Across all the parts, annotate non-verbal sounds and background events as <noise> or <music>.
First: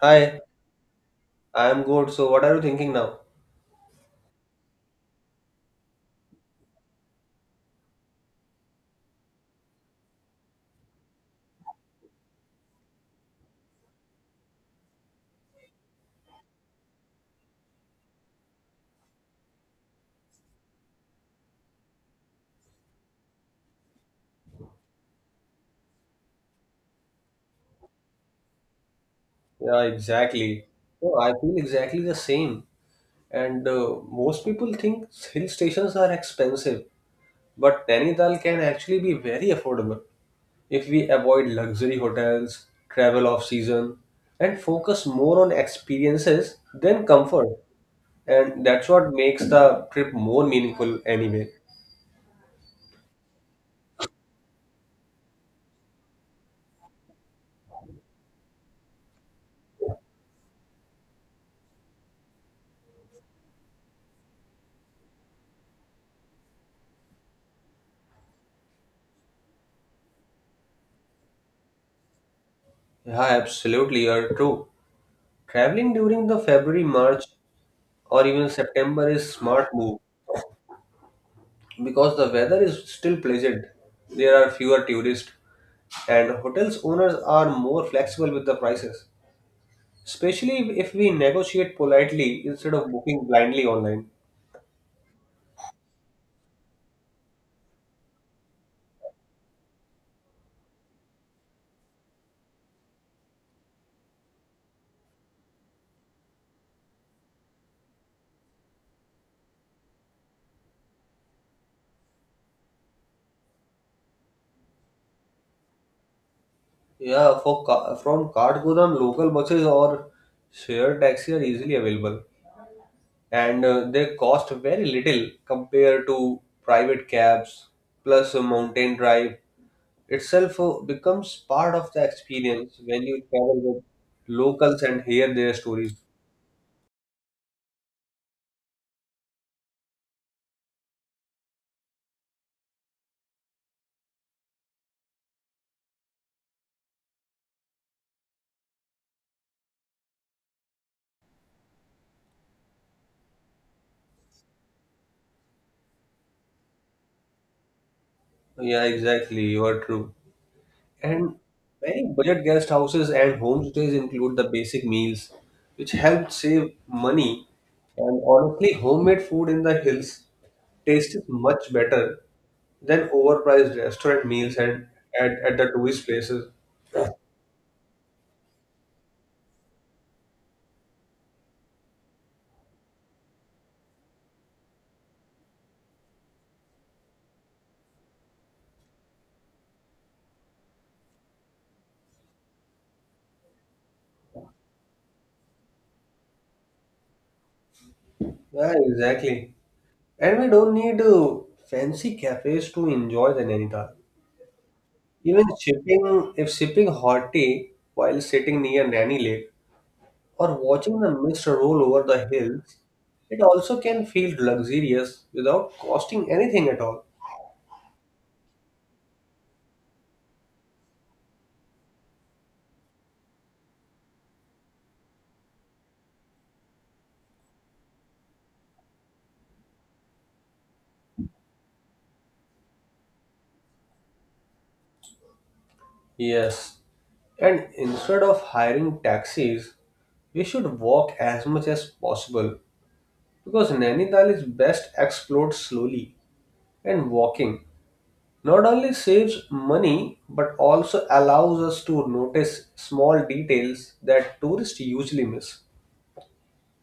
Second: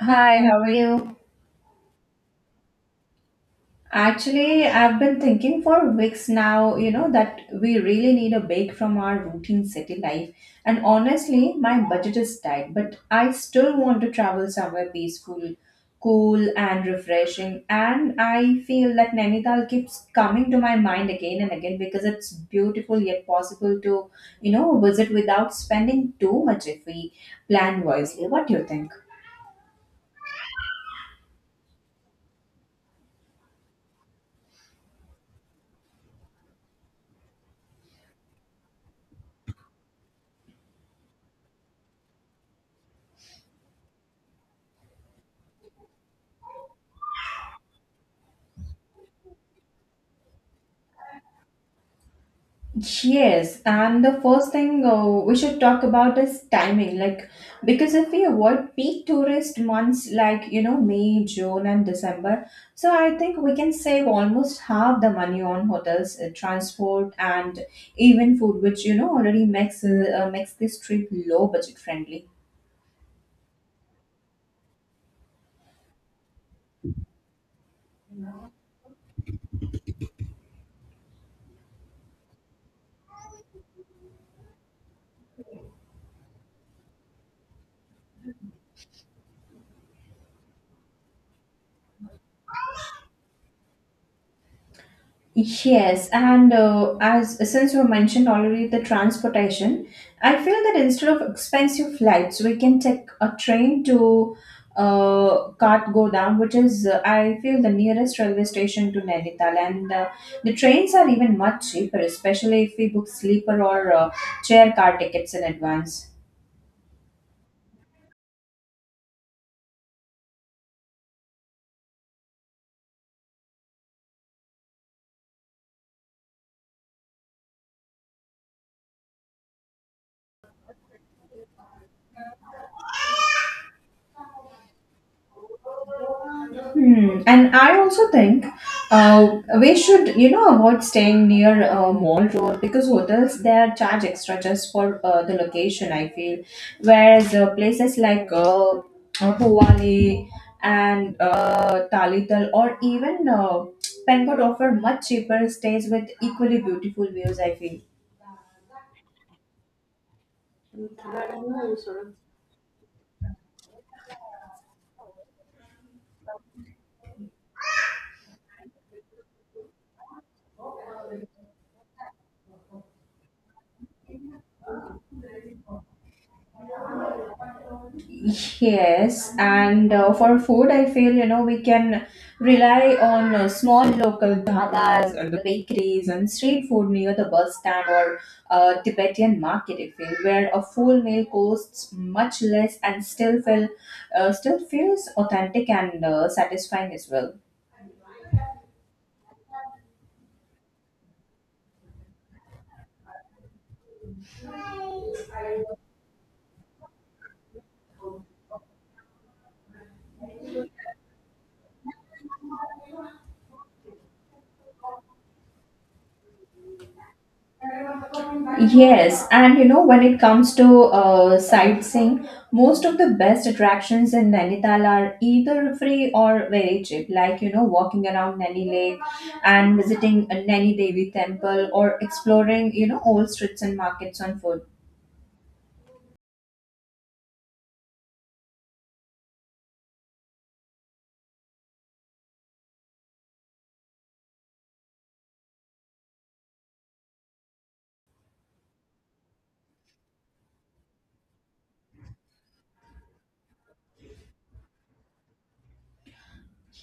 Hi, Hi, how are you? I'm good. So, what are you thinking now? Actually, I've been thinking for weeks now, you know, that we really need a break from our routine city life. And honestly, my budget is tight, but I still want to travel somewhere peaceful, cool, and refreshing. And I feel that Nainital keeps coming to my mind again and again because it's beautiful yet possible to, you know, visit without spending too much if we plan wisely. What do you think? Yeah, exactly. No, I feel exactly the same. And most people think hill stations are expensive, but Nainital can actually be very affordable if we avoid luxury hotels, travel off season, and focus more on experiences than comfort. And that's what makes the trip more meaningful anyway. Yes, and the first thing we should talk about is timing. Because if we avoid peak tourist months like, you know, May, June, and December, so I think we can save almost half the money on hotels, transport, and even food, which, you know, already makes, makes this trip low budget friendly. Yeah, absolutely, you're true. Traveling during the February, March, or even September is smart move because the weather is still pleasant. There are fewer tourists, and hotels owners are more flexible with the prices, especially if we negotiate politely instead of booking blindly online. Yes, and as since you mentioned already the transportation, I feel that instead of expensive flights, we can take a train to Kathgodam, which is I feel the nearest railway station to Nainital, and the trains are even much cheaper, especially if we book sleeper or chair car tickets in advance. Yeah, for from Kathgodam, local buses or shared taxi are easily available, and they cost very little compared to private cabs. Plus, a mountain drive itself becomes part of the experience when you travel with locals and hear their stories. Hmm. And I also think we should, you know, avoid staying near mall road because hotels there charge extra just for the location. I feel, whereas places like Bhuwali and Talital or even Pengod offer much cheaper stays with equally beautiful views. I feel. Yeah, exactly. You are true. And many budget guest houses and homestays include the basic meals, which help save money. And honestly, homemade food in the hills tastes much better than overpriced restaurant meals and at the tourist places. Yes, and for food, I feel you know we can rely on small local dhabas or the bakeries and street food near the bus stand or Tibetan market. I feel where a full meal costs much less and still feel still feels authentic and satisfying as well. Yeah, exactly. And we don't need fancy cafes to enjoy the Nainital. Even sipping, if sipping hot tea while sitting near Nanny Lake or watching the mist roll over the hills, it also can feel luxurious without costing anything at all. Yes, and you know, when it comes to sightseeing, most of the best attractions in Nainital are either free or very cheap. Like, you know, walking around Naini Lake and visiting a Naini Devi temple or exploring, you know, old streets and markets on foot. Yes, and instead of hiring taxis, we should walk as much as possible because Nainital is best explored slowly, and walking not only saves money but also allows us to notice small details that tourists usually miss.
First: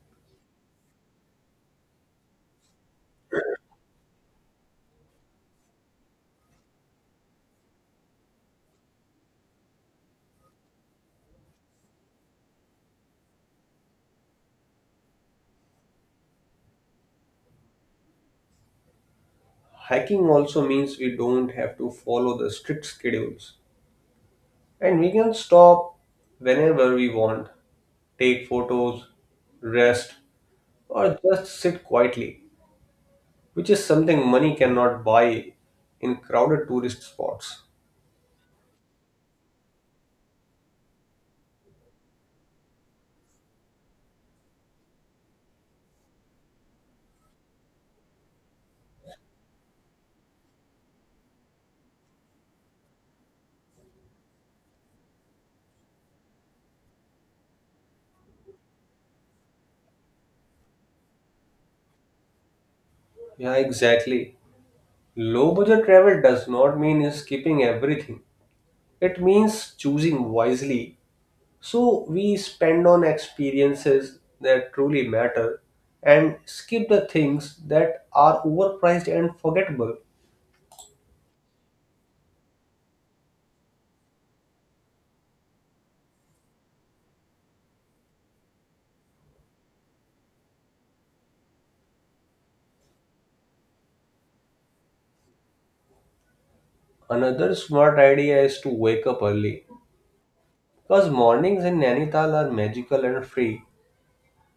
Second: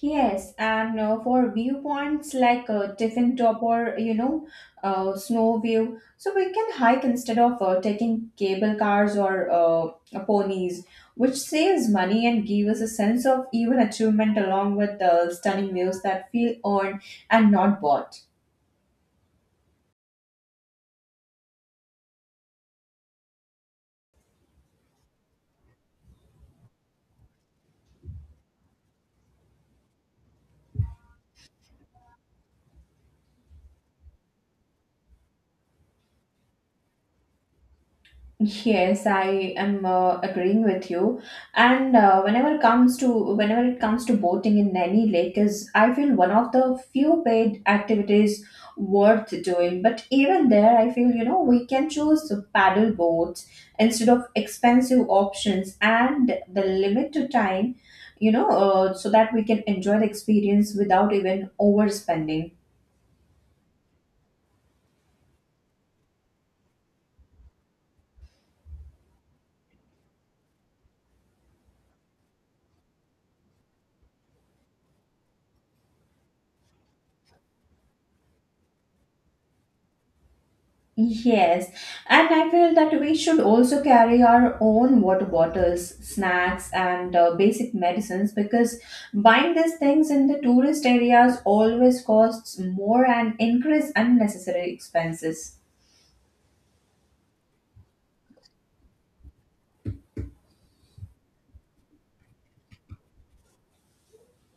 Yes, and for viewpoints like Tiffin Top or you know, Snow View, so we can hike instead of taking cable cars or ponies, which saves money and gives us a sense of even achievement along with the stunning views that feel earned and not bought. Hiking also means we don't have to follow the strict schedules. And we can stop whenever we want, take photos, rest, or just sit quietly, which is something money cannot buy in crowded tourist spots. Yes, I am agreeing with you. And whenever it comes to boating in Naini Lake is I feel one of the few paid activities worth doing. But even there, I feel you know we can choose paddle boats instead of expensive options and the limit to time, you know, so that we can enjoy the experience without even overspending. Yeah, exactly. Low budget travel does not mean skipping everything, it means choosing wisely. So we spend on experiences that truly matter and skip the things that are overpriced and forgettable. Yes, and I feel that we should also carry our own water bottles, snacks, and basic medicines because buying these things in the tourist areas always costs more and increase unnecessary expenses. Another smart idea is to wake up early, because mornings in Nainital are magical and free,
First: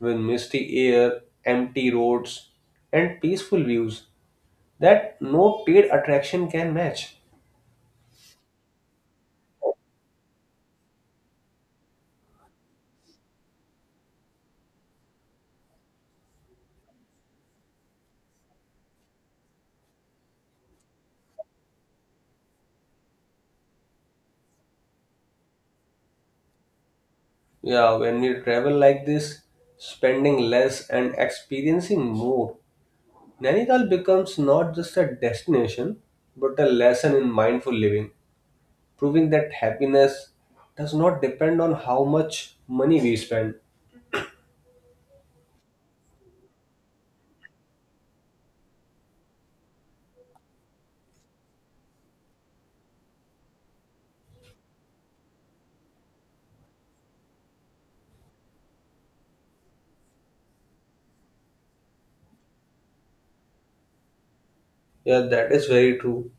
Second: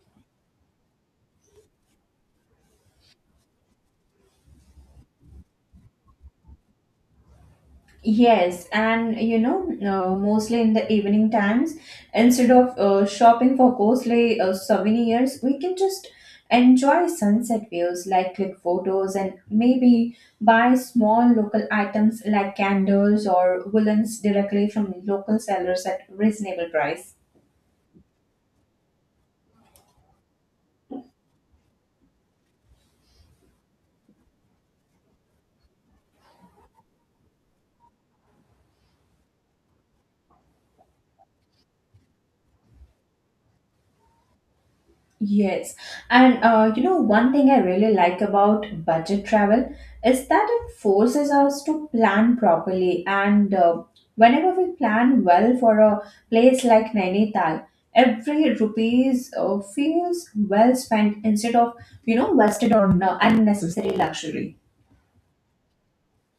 with misty air, empty roads, and peaceful views that no paid attraction can match. Yes, and you know, mostly in the evening times, instead of shopping for costly souvenirs, we can just enjoy sunset views, like click photos, and maybe buy small local items like candles or woolens directly from local sellers at reasonable price. Yeah, when we travel like this, spending less and experiencing more, Nainital becomes not just a destination but a lesson in mindful living, proving that happiness does not depend on how much money we spend. Yes, and you know, one thing I really like about budget travel is that it forces us to plan properly. And whenever we plan well for a place like Nainital, every rupees feels well spent instead of you know wasted on unnecessary luxury. Yeah, that is very true.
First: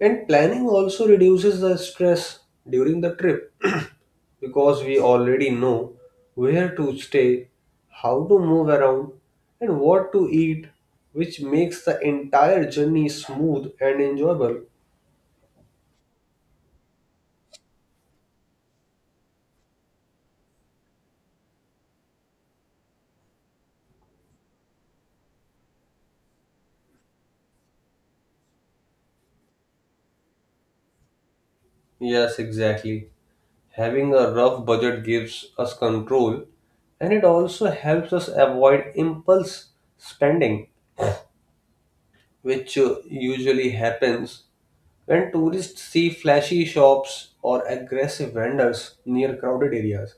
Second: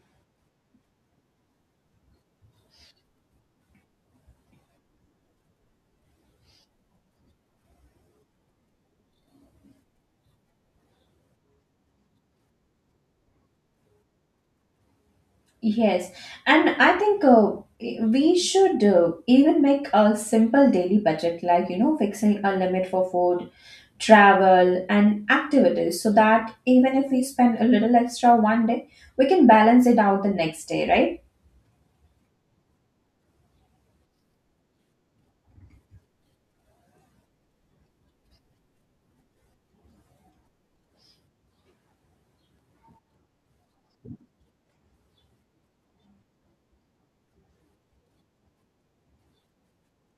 And planning also reduces the stress during the trip <clears throat> because we already know where to stay, how to move around, and what to eat, which makes the entire journey smooth and enjoyable. Yes, and I think we should even make a simple daily budget, like you know, fixing a limit for food, travel, and activities, so that even if we spend a little extra one day, we can balance it out the next day, right? Yes, exactly. Having a rough budget gives us control, and it also helps us avoid impulse spending, which usually happens when tourists see flashy shops or aggressive vendors near crowded areas.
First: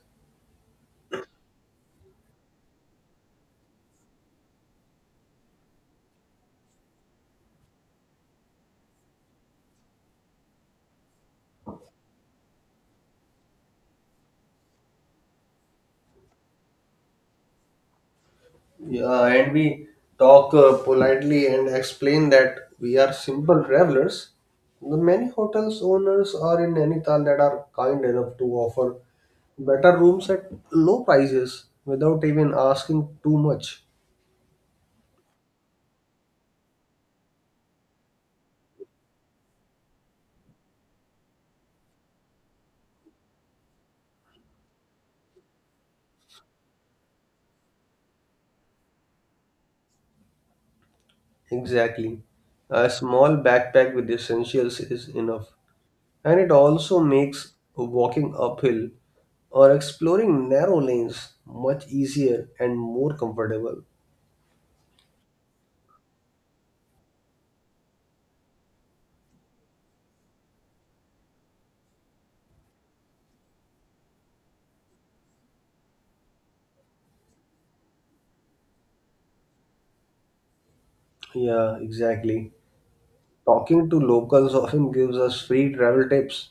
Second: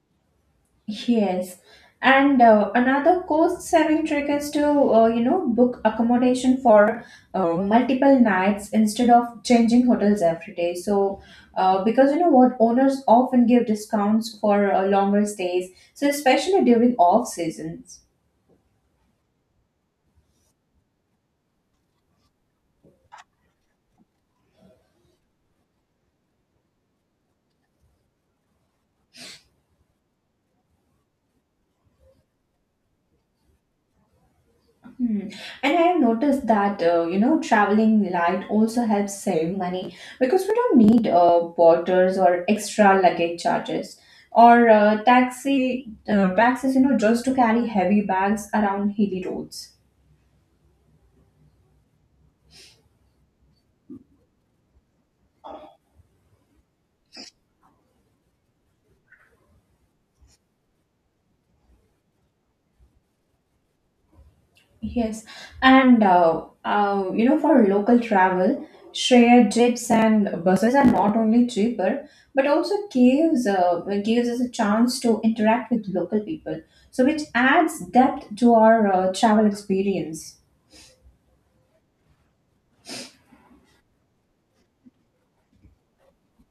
Yes. And another cost saving trick is to, you know, book accommodation for multiple nights instead of changing hotels every day. So, because you know what, owners often give discounts for longer stays, so especially during off seasons. Yeah, and we talk politely and explain that we are simple travelers. The many hotels owners are in Nainital that are kind enough to offer better rooms at low prices without even asking too much. Hmm. And I have noticed that you know traveling light also helps save money because we don't need porters or extra luggage charges or taxis you know just to carry heavy bags around hilly roads. Exactly. A small backpack with essentials is enough, and it also makes walking uphill or exploring narrow lanes much easier and more comfortable. Yes, and you know, for local travel, shared jeeps and buses are not only cheaper, but also gives us a chance to interact with local people, so which adds depth to our travel experience. Yeah, exactly. Talking to locals often gives us free travel tips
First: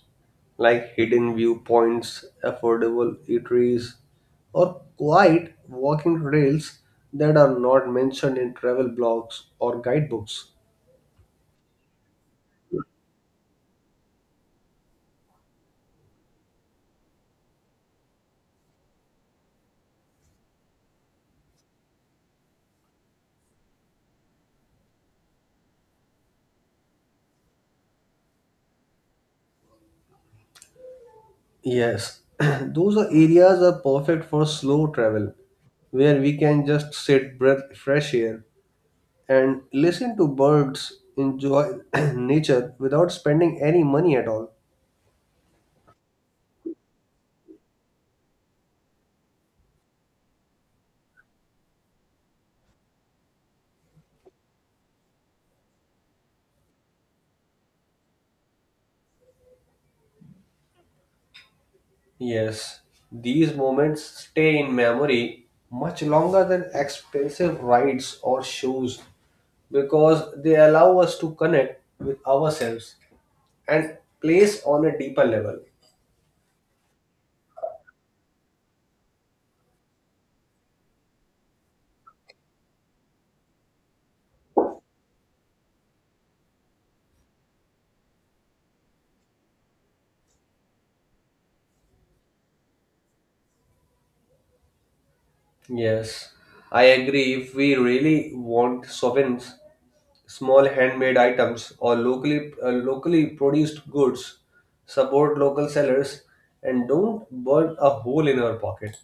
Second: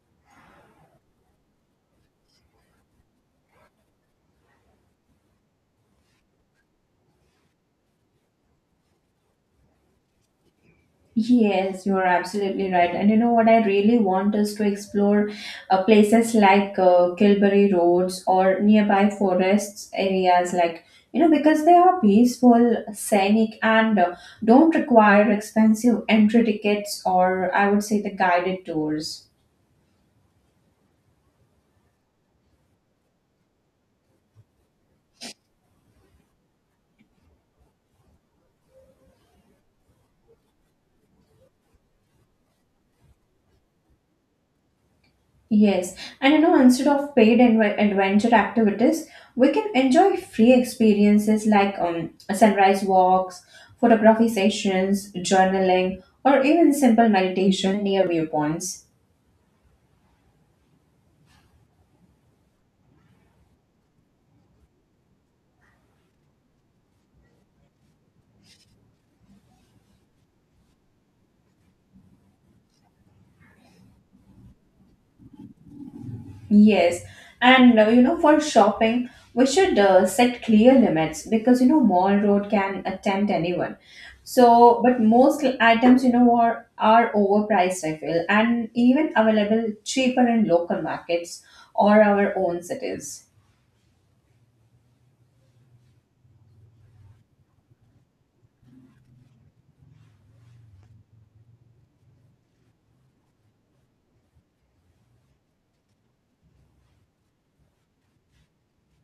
like hidden viewpoints, affordable eateries, or quiet walking trails that are not mentioned in travel blogs or guidebooks. Yes, you are absolutely right. And you know what I really want is to explore places like Kilbury Roads or nearby forests areas, like you know, because they are peaceful, scenic, and don't require expensive entry tickets or I would say the guided tours. Yes, <clears throat> those are areas are perfect for slow travel, where we can just sit, breath fresh air, and listen to birds, enjoy <clears throat> nature without spending any money at all. Yes, and you know, instead of paid adventure activities, we can enjoy free experiences like sunrise walks, photography sessions, journaling, or even simple meditation near viewpoints. Yes, these moments stay in memory much longer than expensive rides or shows because they allow us to connect with ourselves and place on a deeper level. Yes, and you know, for shopping, we should set clear limits because you know, mall road can tempt anyone. So, but most items, you know, are overpriced, I feel, and even available cheaper in local markets or our own cities. Yes, I agree. If we really want sovereigns, small handmade items or locally produced goods, support local sellers and don't burn a hole in our pocket.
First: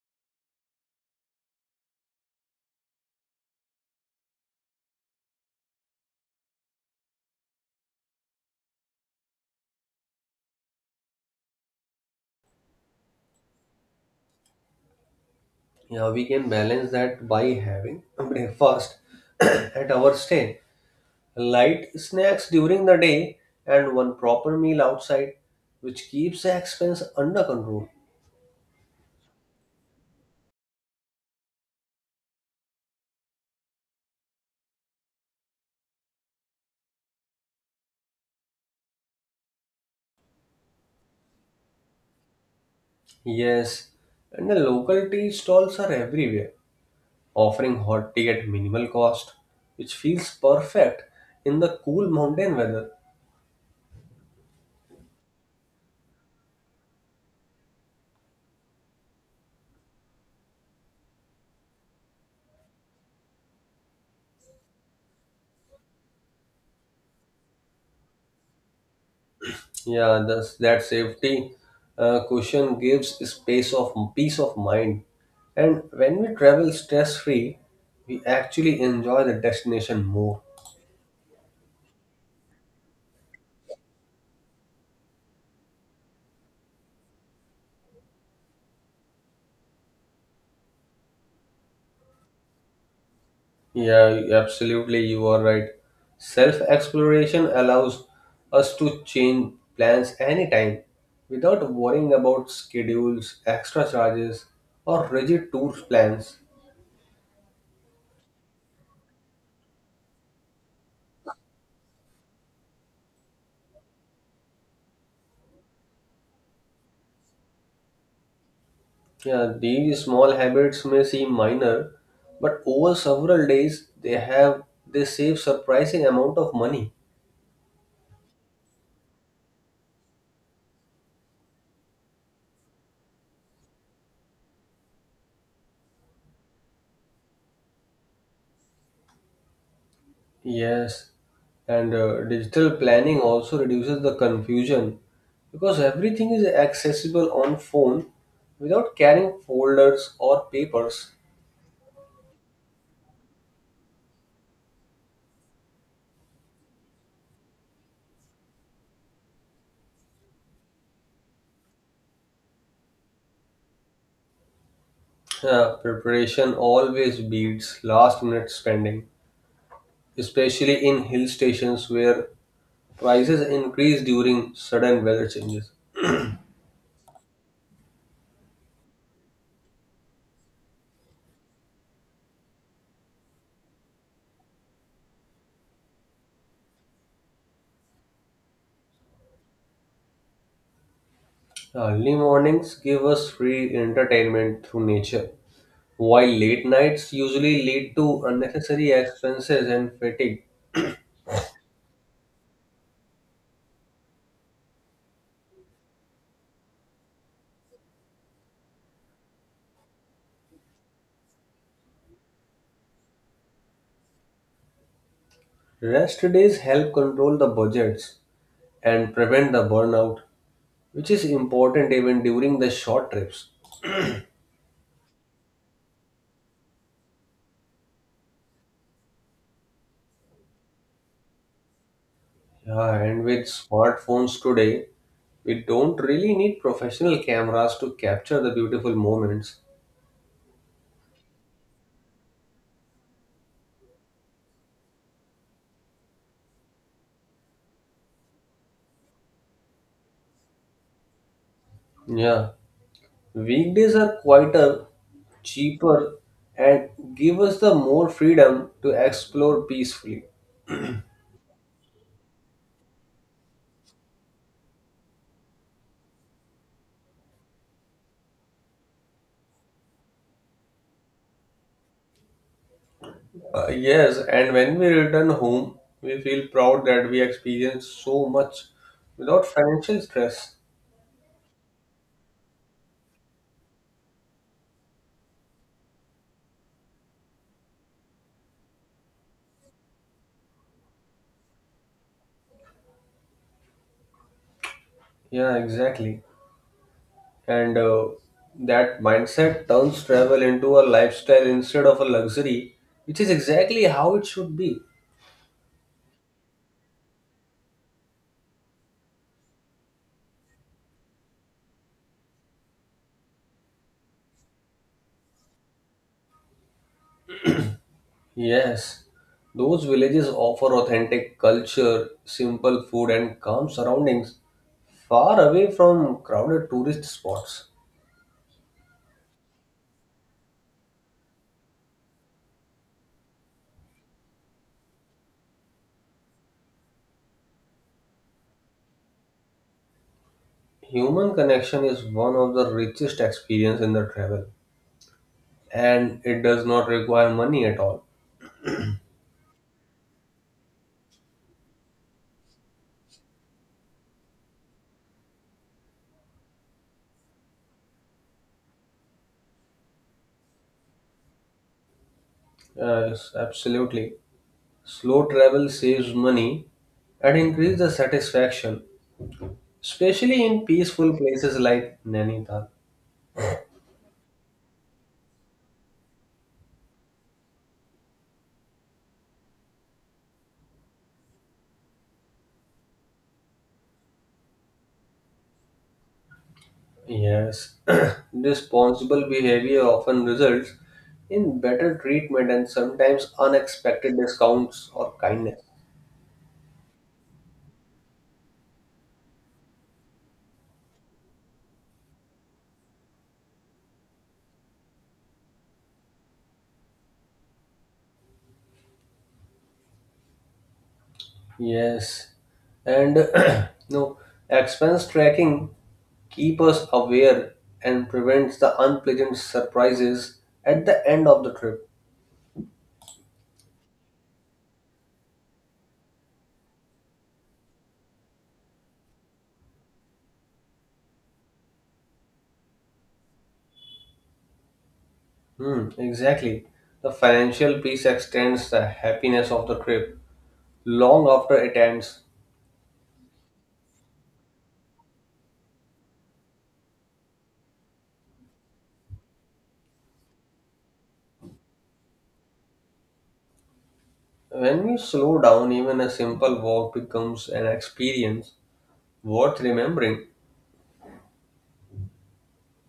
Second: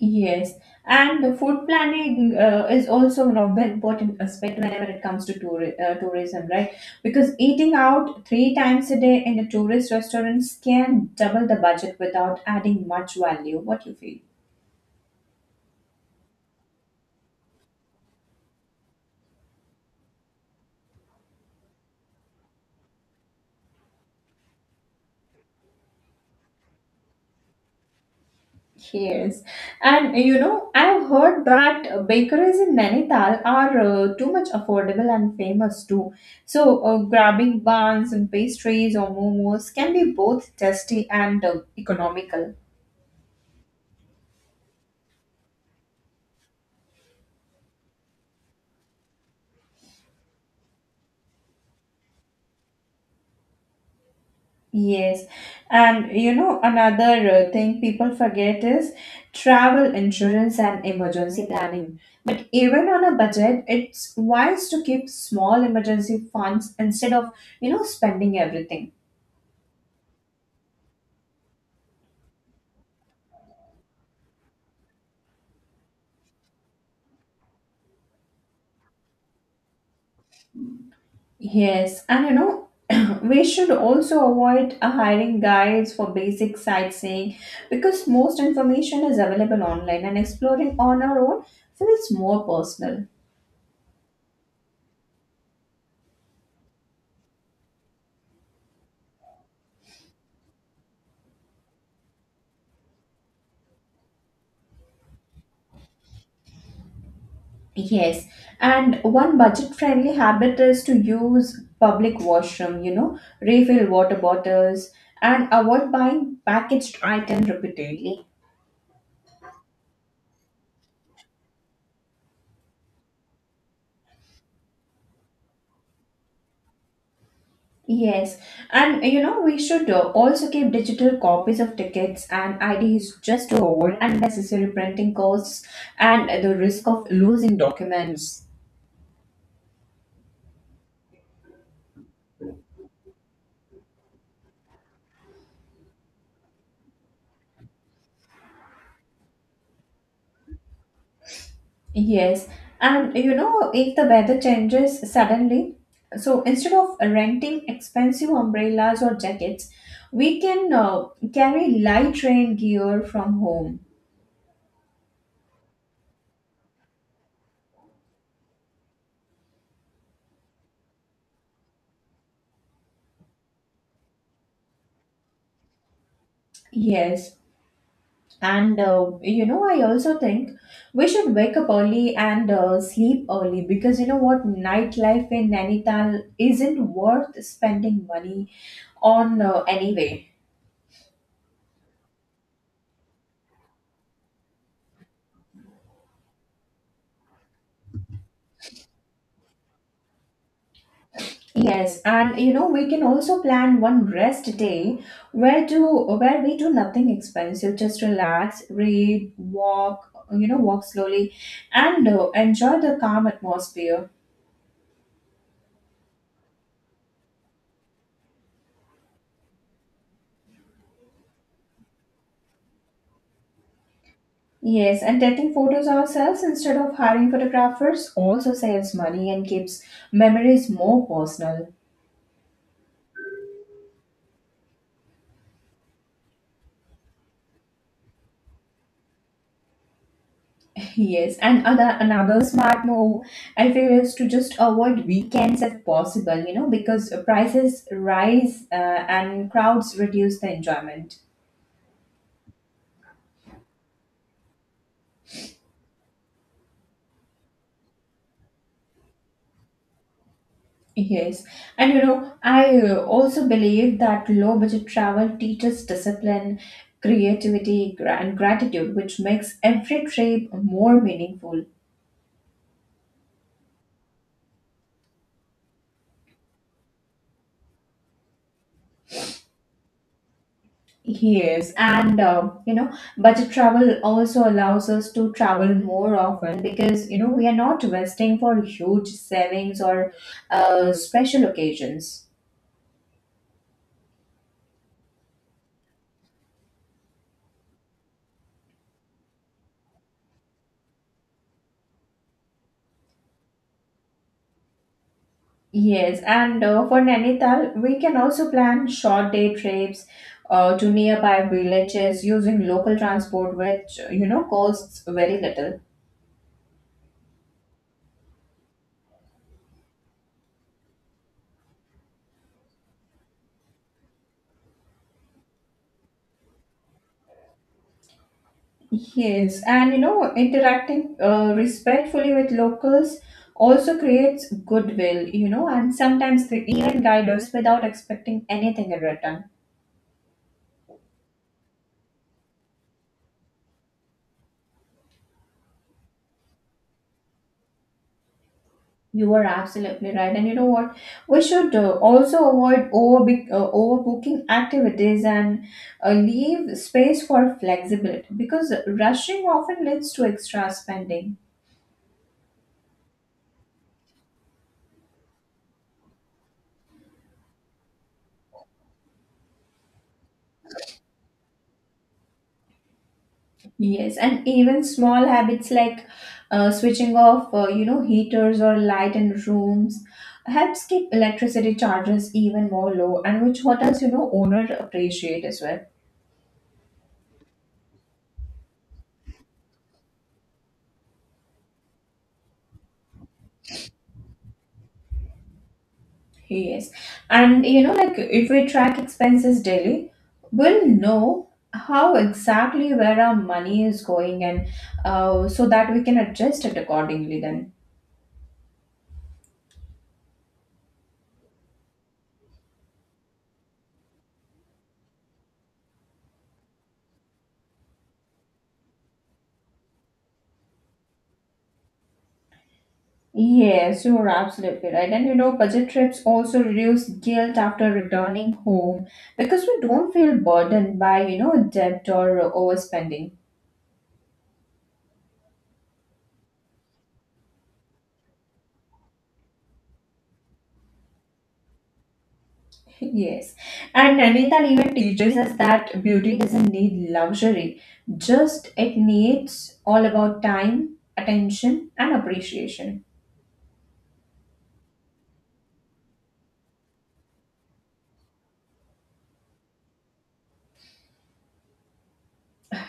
Yes, and the food planning is also one of the important aspect whenever it comes to tourism, right? Because eating out three times a day in a tourist restaurant can double the budget without adding much value. What you feel? Yeah, we can balance that by having a breakfast <coughs> <clears throat> at our stay, light snacks during the day, and one proper meal outside, which keeps the expense under control. Yes, and you know I've heard that bakeries in Nainital are too much affordable and famous too. So grabbing buns and pastries or momos can be both tasty and economical. Yes, and the local tea stalls are everywhere offering hot tea at minimal cost, which feels perfect in the cool mountain weather. Yes, and you know, another thing people forget is travel insurance and emergency planning. But even on a budget, it's wise to keep small emergency funds instead of, you know, spending everything. Yeah, thus that safety cushion gives space of peace of mind. And when we travel stress free, we actually enjoy the destination more. Yes, and you know, <clears throat> we should also avoid hiring guides for basic sightseeing because most information is available online and exploring on our own feels more personal. Yeah, absolutely, you are right. Self exploration allows us to change plans anytime without worrying about schedules, extra charges, or rigid tour plans. Yes, and one budget-friendly habit is to use public washroom, you know, refill water bottles and avoid buying packaged items repeatedly. Yeah, these small habits may seem minor, but over several days they save surprising amount of money. Yes, and you know, we should also keep digital copies of tickets and IDs just to avoid unnecessary printing costs and the risk of losing documents. Yes, and digital planning also reduces the confusion because everything is accessible on phone without carrying folders or papers. Yes, and you know, if the weather changes suddenly, so instead of renting expensive umbrellas or jackets, we can carry light rain gear from home. Yeah, preparation always beats last minute spending, especially in hill stations where prices increase during sudden weather changes. Yes, and you know, I also think we should wake up early and sleep early because you know what, nightlife in Nainital isn't worth spending money on anyway. Early mornings give us free entertainment through nature, while late nights usually lead to unnecessary expenses and fatigue. Yes, and you know we can also plan one rest day where we do nothing expensive, just relax, read, walk, you know, walk slowly, and enjoy the calm atmosphere. Rest days help control the budgets and prevent the burnout, which is important even during the short trips. Yes, and taking photos ourselves instead of hiring photographers also saves money and keeps memories more personal. Yeah, and with smartphones today, we don't really need professional cameras to capture the beautiful moments. Yes, and other another smart move I feel is to just avoid weekends if possible, you know, because prices rise and crowds reduce the enjoyment. Yeah, weekdays are quieter, cheaper, and give us the more freedom to explore peacefully. Yes, and you know, I also believe that low budget travel teaches discipline, creativity, and gratitude, which makes every trip more meaningful. Yes, and when we return home, we feel proud that we experienced so much without financial stress. Yes, and you know, budget travel also allows us to travel more often because you know we are not wasting for huge savings or special occasions. Yeah, exactly. And that mindset turns travel into a lifestyle instead of a luxury, which is exactly how it should be. Yes, and for Nainital, we can also plan short day trips to nearby villages using local transport, which you know costs very little. Yes, those villages offer authentic culture, simple food, and calm surroundings far away from crowded tourist spots. Yes, and you know, interacting respectfully with locals also creates goodwill, you know, and sometimes they even guide us without expecting anything in return. Human connection is one of the richest experience in the travel, and it does not require money at all. You are absolutely right, and you know what? We should also avoid over overbooking activities and leave space for flexibility because rushing often leads to extra spending. Yes, absolutely. Slow travel saves money and increase the satisfaction, especially in peaceful places like Nainital. Yes, and even small habits like switching off, you know, heaters or light in rooms helps keep electricity charges even more low, and which what else you know owner appreciate as well. Yes, <clears throat> responsible behavior often results in better treatment and sometimes unexpected discounts or kindness. Yes, and you know, like if we track expenses daily, we'll know how exactly where our money is going, and so that we can adjust it accordingly. Then. Yes, and <clears throat> no expense tracking keep us aware and prevents the unpleasant surprises at the end of the trip. Yes, you're absolutely right. And you know, budget trips also reduce guilt after returning home because we don't feel burdened by, you know, debt or overspending. Hmm, exactly. The financial piece extends the happiness of the trip long after it ends. <laughs> Yes. And Nainital even teaches us that beauty doesn't need luxury, just it needs all about time, attention, and appreciation. When we slow down, even a simple walk becomes an experience worth remembering.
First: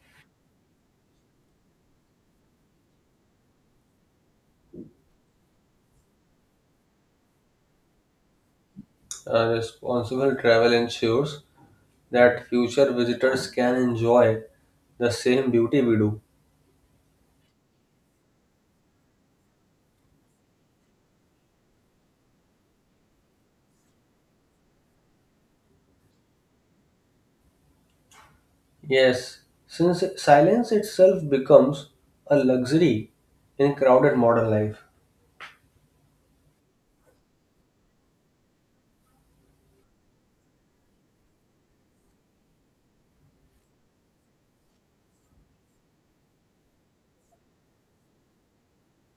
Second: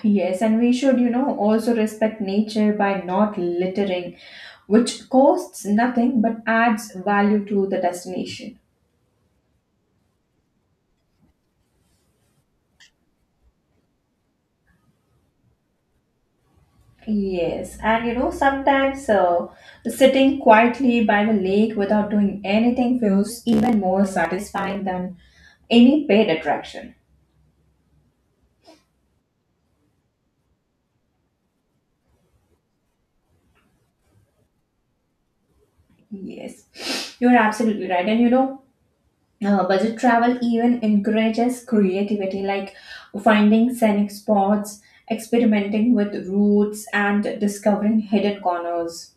Yes, and we should, you know, also respect nature by not littering, which costs nothing but adds value to the destination. Responsible travel ensures that future visitors can enjoy the same beauty we do. Yes, and you know, sometimes sitting quietly by the lake without doing anything feels even more satisfying than any paid attraction. Yes, since silence itself becomes a luxury in crowded modern life. Yes, you're absolutely right. And you know, budget travel even encourages creativity, like finding scenic spots, experimenting with routes, and discovering hidden corners.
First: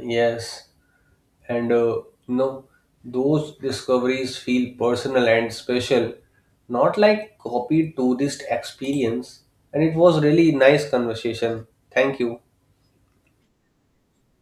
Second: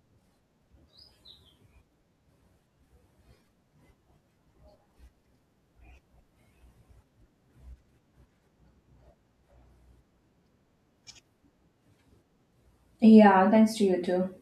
Yes, and know, those discoveries feel personal and special, not like copied tourist experience. And it was really nice conversation. Thank you. Yeah, thanks to you too.